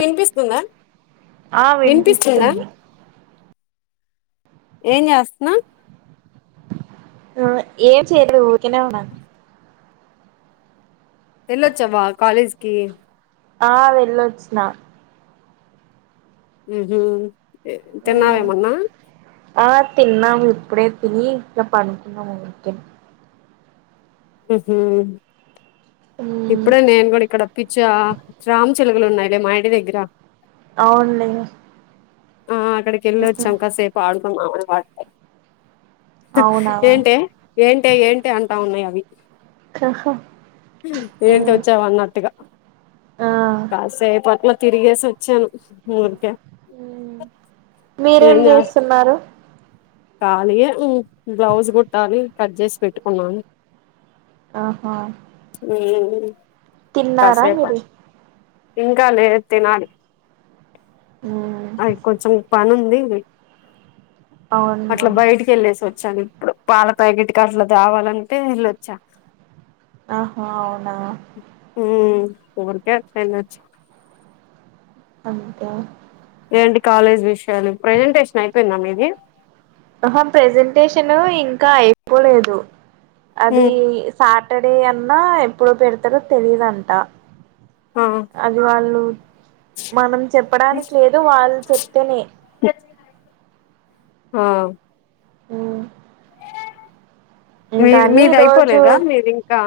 వినిపిస్తుందా ఆ వినిపిస్తుందా వినిపిస్తుంది ఏం చేస్తున్నా ఆ ఏం చేయట్లేదు ఊరికినేవున్నా ఎల్ ఒచ్చవా కాలేజ్కి ఆ వెళ్ళొచ్చిన ఉహు తిన్నావేమన్నా ఆ తిన్నాము ఇప్పుడే తిని ఇట్లలా పడికున్నము ఉరికనే ఉహు ఇప్పుడే నేను కూడా ఇక్కడ అప్పిచ్చా రామ్ చిలలు ఉన్నాయిలే మాఇంటి దగ్గర అవునులే ఆ అక్కడికి వెళ్ళి వచ్చాం కాసేపు ఆడుకుంద వాడత అవునా ఆ ఏంటే ఏంటే ఏంటి అంటా ఉన్నాయి అవి ఆహా ఏంటి వచ్చావు అన్నట్టుగా కాసేపు అట్లా తిరిగేసి వచ్చాను ఊరికే మీరేం ఏం జాస్ చేస్తున్నారు కానీ బ్లౌజ్ కుట్టాలి కట్ చేసి పెట్టుకున్నాను ఆహ మ్మ్ తిన్నారా మీరు ఇంకా లేదు తినాలి ఇంకా కొంచెం పని ఉంది ఏంది అవును అట్లా బయటికి వెళ్ళేసి వచ్చాను ఇప్పుడు పాల ప్యాకెట్ కి అట్లా తేవాలంటే వెళ్ళొచ్చా ఆహా అవునా ఉరికే అట్లా వెళ్ళొచ్చ అంటా ఎంటి కాలేజ్ విషయాలు ప్రజెంటేషన్ అయిపోయింద మీది ఆహా ప్రెజెంటేషన్ ఇంకా అయిపోలేదు అది ఉమ్ సా సాటర్డే అన్నా ఎప్పుడో పెడతారో తెలిదాంట ఆ అది వాళ్ళు మనం చెప్పడానికి లేదు వాళ్ళు చెప్తేనే ఆ మ్మ్ మీదిడ మీది రోజు అయిపోలేదా మీది ఇంకా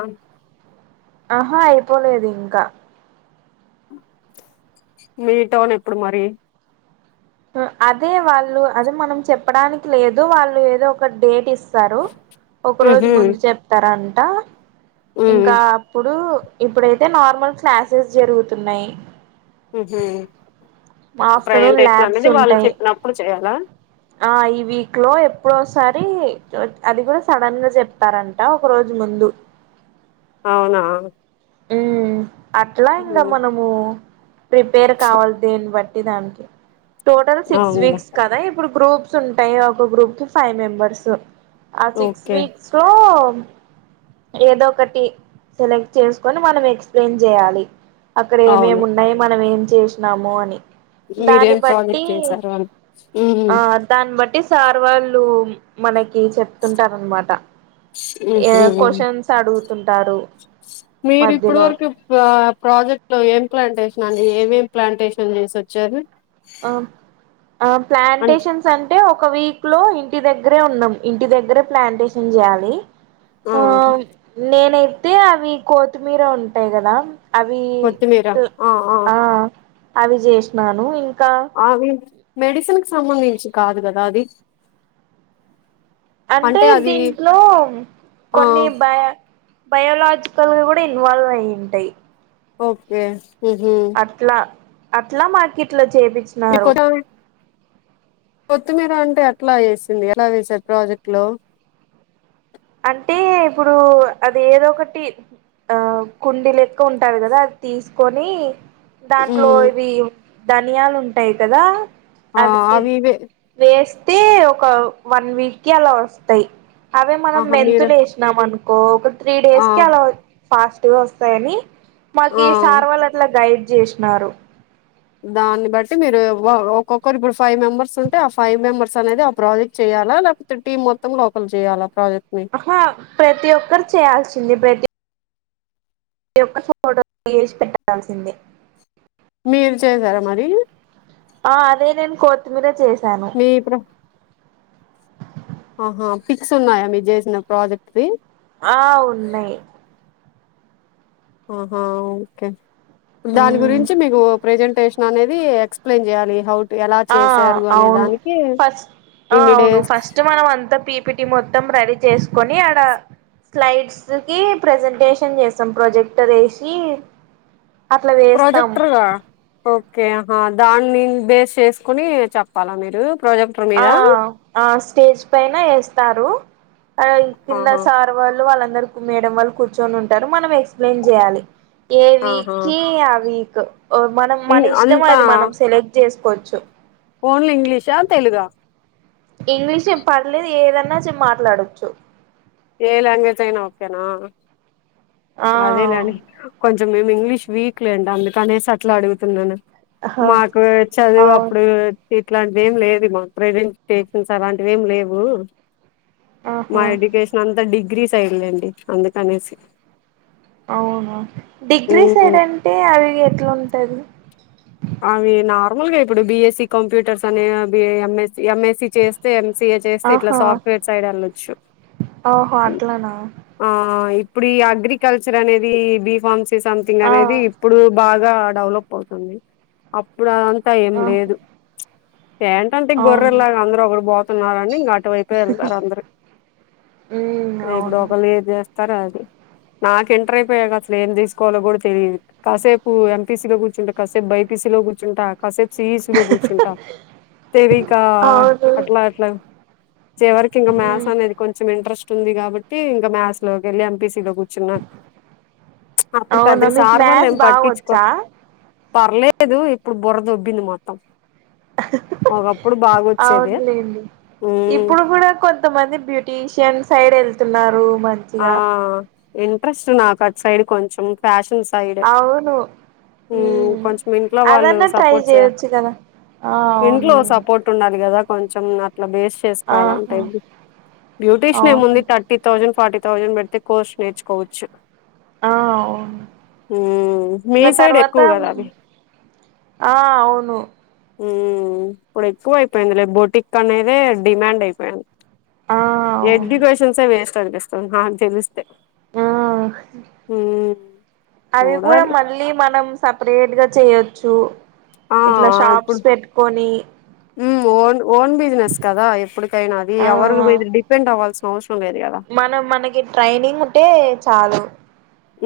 ఆహా అయిపోలేదు ఇంకా మీ టౌన్ ఎప్పుడు మరి అదే వాళ్ళు అదే మనం చెప్పడానికి లేదు వాళ్ళు ఏదో ఒక డేట్ ఇస్తారు ఒక రోజు ఉహు ముందు చెప్తారంట ఉమ్ ఇంకా అప్పుడు ఇప్పుడైతే నార్మల్ క్లాసెస్ జరుగుతున్నాయి మ్మ్ ఆఫ్టర్నూన్ ప్రెజెంటేషన్ ల్యాబ్స్ అనేది వాళ్ళు ఉంటాయి చెప్పినప్పుడు చేయాల్ల ఆ ఈ వీక్ లో ఎప్పుడోసారి అది కూడా సడన్ గా చెప్తారంట ఒక రోజు ముందు అవునా మ్మ్ అట్లా ఇంగా ఉమ్ మనము ప్రిపేర్ కావాలి దేన్ని బట్టి దానికి టోటల్ సిక్స్ అవునులే వీక్స్ కదా ఇప్పుడు గ్రూప్ కొంచెం ప్రతి ఒక గ్రూప్ కి ఫైవ్ మెంబర్స్ ఆ సిక్స్ ఓకే వీక్స్ లో ఏదో ఒకటి సెలెక్ట్ చేసుకొని మనం ఎక్స్ ప్లెయిన్ చేయాలి అక్కడ ఏమేమి అవును ఉన్నాయో మనం ఏం చేసినాము అని దాన్ని మీరేం బట్టి ప్రాజెక్ట్ చేశారు అని ఉమ్ ఆ దాన్ని బట్టి సార్ వాళ్ళు మనకి చెప్తుంటారన్నమాట ఆ ఉహు క్వశ్చన్స్ అడుగుతుంటారు మీరు ఇప్పుడు మధ్యలో వరకు ప్రాజెక్ట్ లో ఏం ప్రెజెంటేషన్ మరి ఏమేం ప్లాంటేషన్ చేసివచ్చారు ఆ ఆ ప్లాంటేషన్స్ అంటే ఒక వీక్ లో ఇంటి దగ్గరే ఉన్నాం ఇంటి దగ్గరే ప్లాంటేషన్ చేయాలి ఆ నేనైతే అవి కోత్తిమీర ఉంటాయి కదా అవి ఆ అవి చేసినాను ఇంకా అవి మెడిసిన్ కి సంబంధించి కాదు కదా అది అంటే దీంట్లో ఆ కొన్ని బయ బయోలాజికల్ గా కూడా ఇన్వాల్వ్ అయింటాయి ఓకే ఉహు అట్లా అట్లా మాకి ఇట్ల మీరు చేపిచ్చినారు కొత్త కొత్తిమీర అంటే అట్లా ఏసింది ఎలా చేసారు ప్రాజెక్ట్ లో అంటే ఇప్పుడు అది ఏదో ఒకటి ఆ కుండీ లెక్క ఉంటారు కదా అది తీసుకొని దాంట్లో ఉమ్ ఇవి ధనియాలు ఉంటాయి కదా ఆ అవి ఇవే తే ఒక వన్ వీక్ కి అలా వస్తాయి అవి ఆహా మీరు మెంతులు ఎసినాం అనుకో ఒక త్రీ ఆ డేస్ కి అలా ఫాస్ట్గా వస్తాయని మాకు ఆ ఈ సార్ వాళ్ళు అట్లా గైడ్ చేసినారు దాన్ని బట్టి మీరు ఒక్కొక్కరు ఇప్పుడు ఫైవ్ మెంబర్స్ ఉంటే ఆ ఫైవ్ మెంబెర్స్ అనేది ఆ ప్రాజెక్ట్ చేయా యల లేకపోతే టీం మొత్తంలో వకళ్ళు చేయాల అహ ప్రతి ఒక్కరు చేయాల్సింది ప్రతి ఒక్క ఫోటో తీసి పెట్టాల్సిందే మీరు చేసారా మరి ఆ అదే నేను కోత్మీర చేస్ నీ ఇప్పుడు ఆహా ఫిక్స్ ఉన్నాయా మీరు చేసిన ప్రాజెక్ట్దిి ఆ ఉన్నాయి అహ ఓకే దాని మ్మ్ గురించి మీకు ప్రెజెంటేషన్ అనేది ఎక్స్ప్లెయిన్ చేయాలి హౌ టు ఎలా ఆ చేశారు అనే అవును దానికి ఫస్ ఇన్ని అవును డేస్ ఫస్ట్ మనం అంతా పీపిటీ మొత్తం రెడీ చేసుకొని ఆడ స్లైడ్స్ కి ప్రెజెంటేషన్ చేస్తాం ప్రొజెక్టర్ ఏషి ప్రొజెక్టర్గా ఓకే దాన్ని బేస్ చేసుకుని చెప్పాలా మీరు ప్రాజెక్టర్ ఆ మీద ఆ స్టేజ్ పైన ఏస్తారు అ కింద ఆహా సార్ వాళ్ళు వాళ్ళ అందరు కు మేడం వాళ్ళు కూర్చొని ఉంటారు మనం ఎక్స్ప్లెయిన్ చేయాలి ఏ వీక్ ఆహా కి ఆ వీక్ క్ మనం మన ఇం ఇష్టం అంతా అది మనం సెలెక్ట్ చేసుకోచ్చు ఓన్లీ ఇంగ్లీషా తెలుగా ఇంగ్లీష్ ఏం పర్లేదు ఏదన్నా చె మాట్లాడొచ్చు ఏ లాంగ్వేజ్ అయినా ఓకేనా అదే లే ఆ అని కొం మేము ఇంగ్లీష్ వీక్ లేండి అందుకనేసి అట్లా అడుగుతున్నాను ఆహా మాకు చదువు అవు అప్పుడు ఇట్లాంటి వేం లేదు మా ప్రజెంటేషన్ అలాంటివి ఏం లేవు అహ త డిగ్రీ సైడ్లేండి అందుకనేసి అవును డిగ్రీ మ్మ్ సైడ్ అంటే అవి ఎట్ల ఉంటది అవి నార్మల్ గా ఇప్పుడు బిఎస్సి కంప్యూటర్స్ అని బి ఎంఎస్ ఎంఎస్సి చేస్తే ఎంసిఏ చేస్తే ఇట్లా ఆహా సాఫ్ట్వేర్ సైడ్ వెళ్ళోచ్చు ఓహో అట్లనా ఆ ఇప్పుడు ఈ అగ్రికల్చర్ అనేది బి ఫామ్స్ సి సంథింగ్ ఆ అనేది ఇప్పుడు బా గా డెవలప్ అవుతుంది అప్పుడు అదంతా ఏం ఆహా లేదు ఏంటంతే అవును గొర్రెల్లాగా అందరు ఒకరు పోతున్నారని ఇంగ అటువైపే వెళ్ళారు అందరు ఉమ్ ఇప్పుడు అవును ఒకళ్ళు ఏది చేస్తారో అది నాకు ఇంటర్ అయిపోయాక అసలు ఏం తీసుకోవాలో కూడా తెలిదు కాసేపు ఎంపీసీ లో కూర్చుంట కసే బై పిసిలో కూర్చుంటా కసే సియిసి లో కూర్చుంటా తెలికా అవును అట్లా అట్లా చివరికి ఇంకా మాథ్స్ ఉమ్ అనేది కొంచం ఇంట్రెస్ట్ ఉంది కాబట్టి ఇంకా మ్యాథస్ లోకి వెళ్లి ఎంపీస్ సి లో కూర్చున్నాం చ్ అప్పుడు అవునా పెద్దగ మీకు సార్ వాళ్ళు ఏం మ్యాథ్స్ బాగా వచ్చా పట్టించుకోరు పర్లేదు ఇప్పుడు బుర్ర దొబ్బింది మొత్తం ఒకప్పుడు బాగొచ్చేది అవునులేండి ఉమ్ ఇప్పుడు కూడా కొంతమంది బ్యూటీషియన్ సైడ్ వెళ్ తున్నారు ఆ ఇంట్రెస్ట్ నాకు అట్ సైడ్ కొంచెం ఫ్యాష్ అవును మ్ ఉమ్ కొంచెం ఇంట్లో వాళ్ళు అదన్నా ట్రై సపోర్ట్ చే చేయొచ్చు కదా ఆ ఇంట్లో అవునులేండి సపోర్ట్ ఉండాలి కదా కొంచెం అట్లా బేస్ చేసుకోవాలంటే ఆహా అండి బ్యూటీషన్ అవును ఏముంది థర్టీ థౌసండ్ ఫార్టీ థౌసండ్ పెడితే కోర్స్ నేర్చుకోవచ్చు ఆ అవును హ్మ్ మీ ఇంగ సైడ్ తర్వాత ఎక్కువ కదా అది ఆ అవును మ్ ఇప్పుడు ఎక్కువ అయిపోయింది లే బొటిక్ అనేదే డిమాండ్ అయిపోయింది ఆ అవును ఎడ్యుకేషన్స్ ఏ వేస్ట్ అనిపిపిస్తుంది నాకు తెలుస్తే ఆ అవి కూడా చూడాలి మళ్ళీ మనం సపరేట్ గా చెయొచ్చు ఇట్లా షాప్స్ పెట్టుకొని ఉమ్ ఓన్ ఓన్ బిజినెస్ కదా ఎప్పుడికైనా అది ఆ ఎవరి మీద డిపెండ్ అవ్వాల్స్ మనం మనకి ట్రైనింగ్ ఉంటే చాలు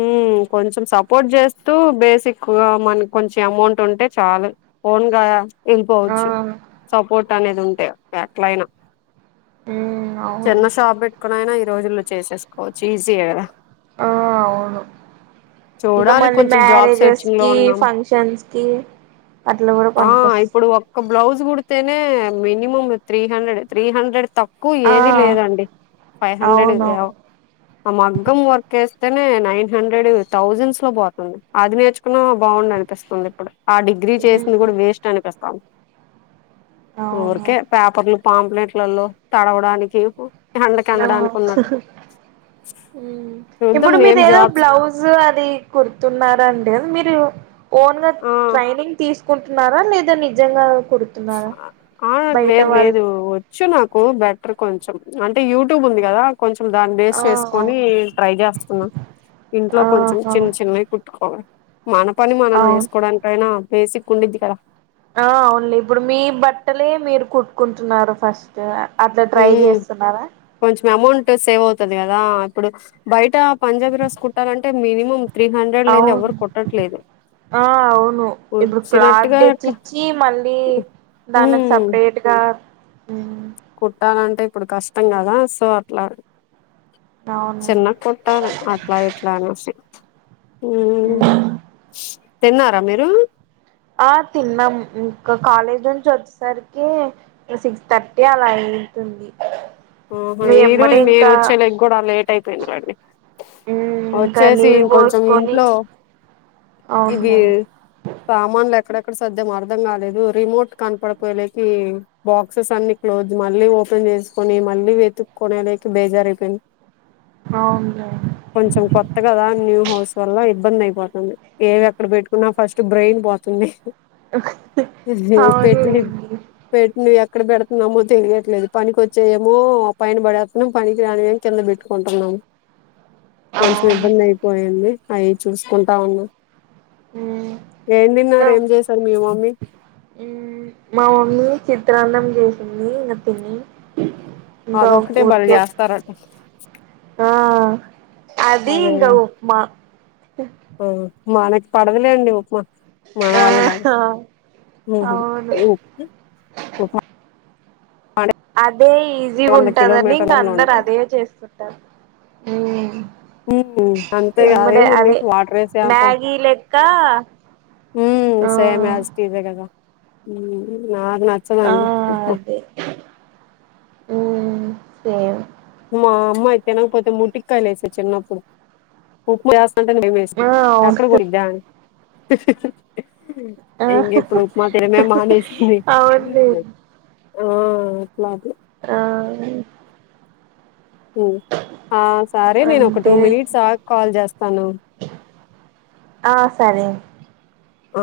మ్ కొంచెం సపోర్ట్ చేస్తూ బేసిక్ గా మన కొంచెం అమౌంట్ ఉంటే చాలు ఓన్గా ఆ వెళ్ళిపోవచ్చు సపోర్ట్ అనేది ఉంటే ఎట్ల అయినా ఉమ్ చిన్న అవును షాప్ పెట్టుకొని అయినా ఈ రోజుల్లో చేసేసుకోవచ్చు ఈజీ ఏ కదా ఆ అవును ఇంకా చూడాలి మళ్ళీ కొంచెం జాబ్ మ్యారేజెస్ సెర్చింగ్ లో కి ఉన్నాం ఫంక్షన్స్ కి అట్ల కూడా ఆ పనుకొస్ ఇప్పుడు ఒక్క బ్లౌజ్ కుడితేనే minimum three hundred three hundred తక్వ్ క్కువ ఆ ఏది లేదండి ఫైవ్ హండ్రెడ్ అవునవును ఆ మగ్గం work yes nine hundred thousands లో పోతంది అది నేర్చుకున్నా బాగుండు అనిపిస్తుంది ఇప్పుడు ఆ డిగ్రీ చేసింది ఉమ్ కూడా వేస్ట్ అనిపిస్తుంది అవును ఊరికే పేపర్లు పాంప్లెట్లలో తడవడానికి హండ కనడానికి ఉన్నట్టు ఆ మ్మ్ ఉమ్ ఇప్పుడు మీరు ఏదో బ్లౌజ్ అది కుర్తున్నరా అండి మీరు ఓన్ గా ఆ ట్రైనింగ్ తీసుకుంటున్నారా లేదా నిజంగా కుడుతున్నారా ఆ బయట లేదు వాళ్ళు లేదు వచ్చు నాకు బెటర్ కొంచెం అంటే యూట్యూబ్ ఉంది కదా కొంచెం దాని బేస్ ఆ చేసుకొని ట్రై చేస్తున్నా ఇంట్లో కొంచెం ఆహా చిన్న చిన్నవి కుట్టుకోవాలి మన పని మనం అవును చేసుకోవడానికైనా బేసిక్ ఉండిద్ది కదా ఆ అవునులే ఇప్పుడు మీ బట్టలే మీరు కుట్టుకుంటున్నారు ఫస్ట్ అట్లా ట్రై ఉమ్ చేస్తున్నారా కొంచెం అమౌంట్ సేవ్ అవుతాది కదా ఇప్పుడు బయట పంజాబీ డ్రెస్ కుట్టాలంటే మినిమం త్రీ హండ్రెడ్ లేనిది అవును ఎవ్వరు కుట్టట్లేదు ఆ అవును ఇప్పుడు క్లాత్ వచ్చినట్టుగా అట్లా తెచ్చిచ్చి మళ్ళీ దాన్లకి ఉమ్ సపరేట్ గా కుట్టాలంటే ఇప్పుడు కష్టం కదా సో అట్లా అవును చిన్నగా కొట్టను అట్లా ఇట్లా అనేసి ఉమ్ మ్మ్ తిన్నారా మీరు ఆ తిన్నాం ఇంకా కాలేజ్ నుంచి వచ్చేసరికి సిక్స్ థర్టీ అలా అయింది ఉంటుంది ఆహా ఈరోజు నేను వచ్చేలకి కూడా లేట్ అయిపోయింది లే అండి ఇంకా వచ్చేసి నీళ్ళు కొంచెం పోసుకొని ఇంట్లో ఇది అవునులేండి సామాన్లు ఎక్కడ ఎక్కడ సద్దాము కాలేదు రిమోట్ కనపడిపోయకి బాక్సెస్ అన్ని క్లోజ్ మళ్ ఓపెన్ చేసుకొని మళ్ళీ వెతుక్కునేసరికి బేజారియిపోయింది అవునులేండి కొంచెం కొత్త కదా న్యూ హౌస్ వల్ల ఇబ్బంది అయిపోతుంది ఏవి ఎక్కడ పెట్టుకున్నా ఫస్ట్ బ్రెయిన్ పోతుంది పేట్టని పేట్ నాక్ ఎక్కడ పెడుతున్నామో తెలియట్లేదు పనికికొచ్చే మో పైన పడేస్తున్నాం పనికి రానివి కింద పెట్టుకుంటున్నాము అవునులేండి కొంచెం ఇబ్బంది అవును అయిపోయింది ఆయన చూసుకుంటా ఉన్నా ఉ చేశారు మీ మమ్మీ మా మమ్మీ చిత్రాన్నం చేసింది ఇక తిన్న అదొక్కటే బలే చేస్తారట్ట ఆ అది ఇంగ అదేగా ఉప్మా ఆ మనకి పడదులేండి ఉప్మా మాన ఆ వాళ్ళ కాదు అవును ఉమ్ అదే ఈజీగా వంద ఉంటదని ఇంక కిలోమీటర్లో అందరు ఉంటది అదే చేస్తుకుంటారు అంతే అదేము ఉంది వాటరసప మ్యాగీ లెక్క ఉమ్ ఆ సేమ్ యాజ్ టీసే కదా నాకు ఆ నచ్చదడి ఉప్మా ఉమ్ సే మా అమ్మ తినకపోతే పోతే ముటికి కాయలాయిస చిన్నప్పుస్త అంట భయ వేస్త ఆ అక్కడ అవును కూడా ఇద్దా అని ఆ ఇంక ఇప్పుడు ఉప్మా తినమే మానేసింది అవునులే ఆ అట్లాదు ఆ ఆ సరే నేను ఒక టూ అంతే మినిట్స్ ఆగి కాల్ చేస్తాను ఆ సరే ఆ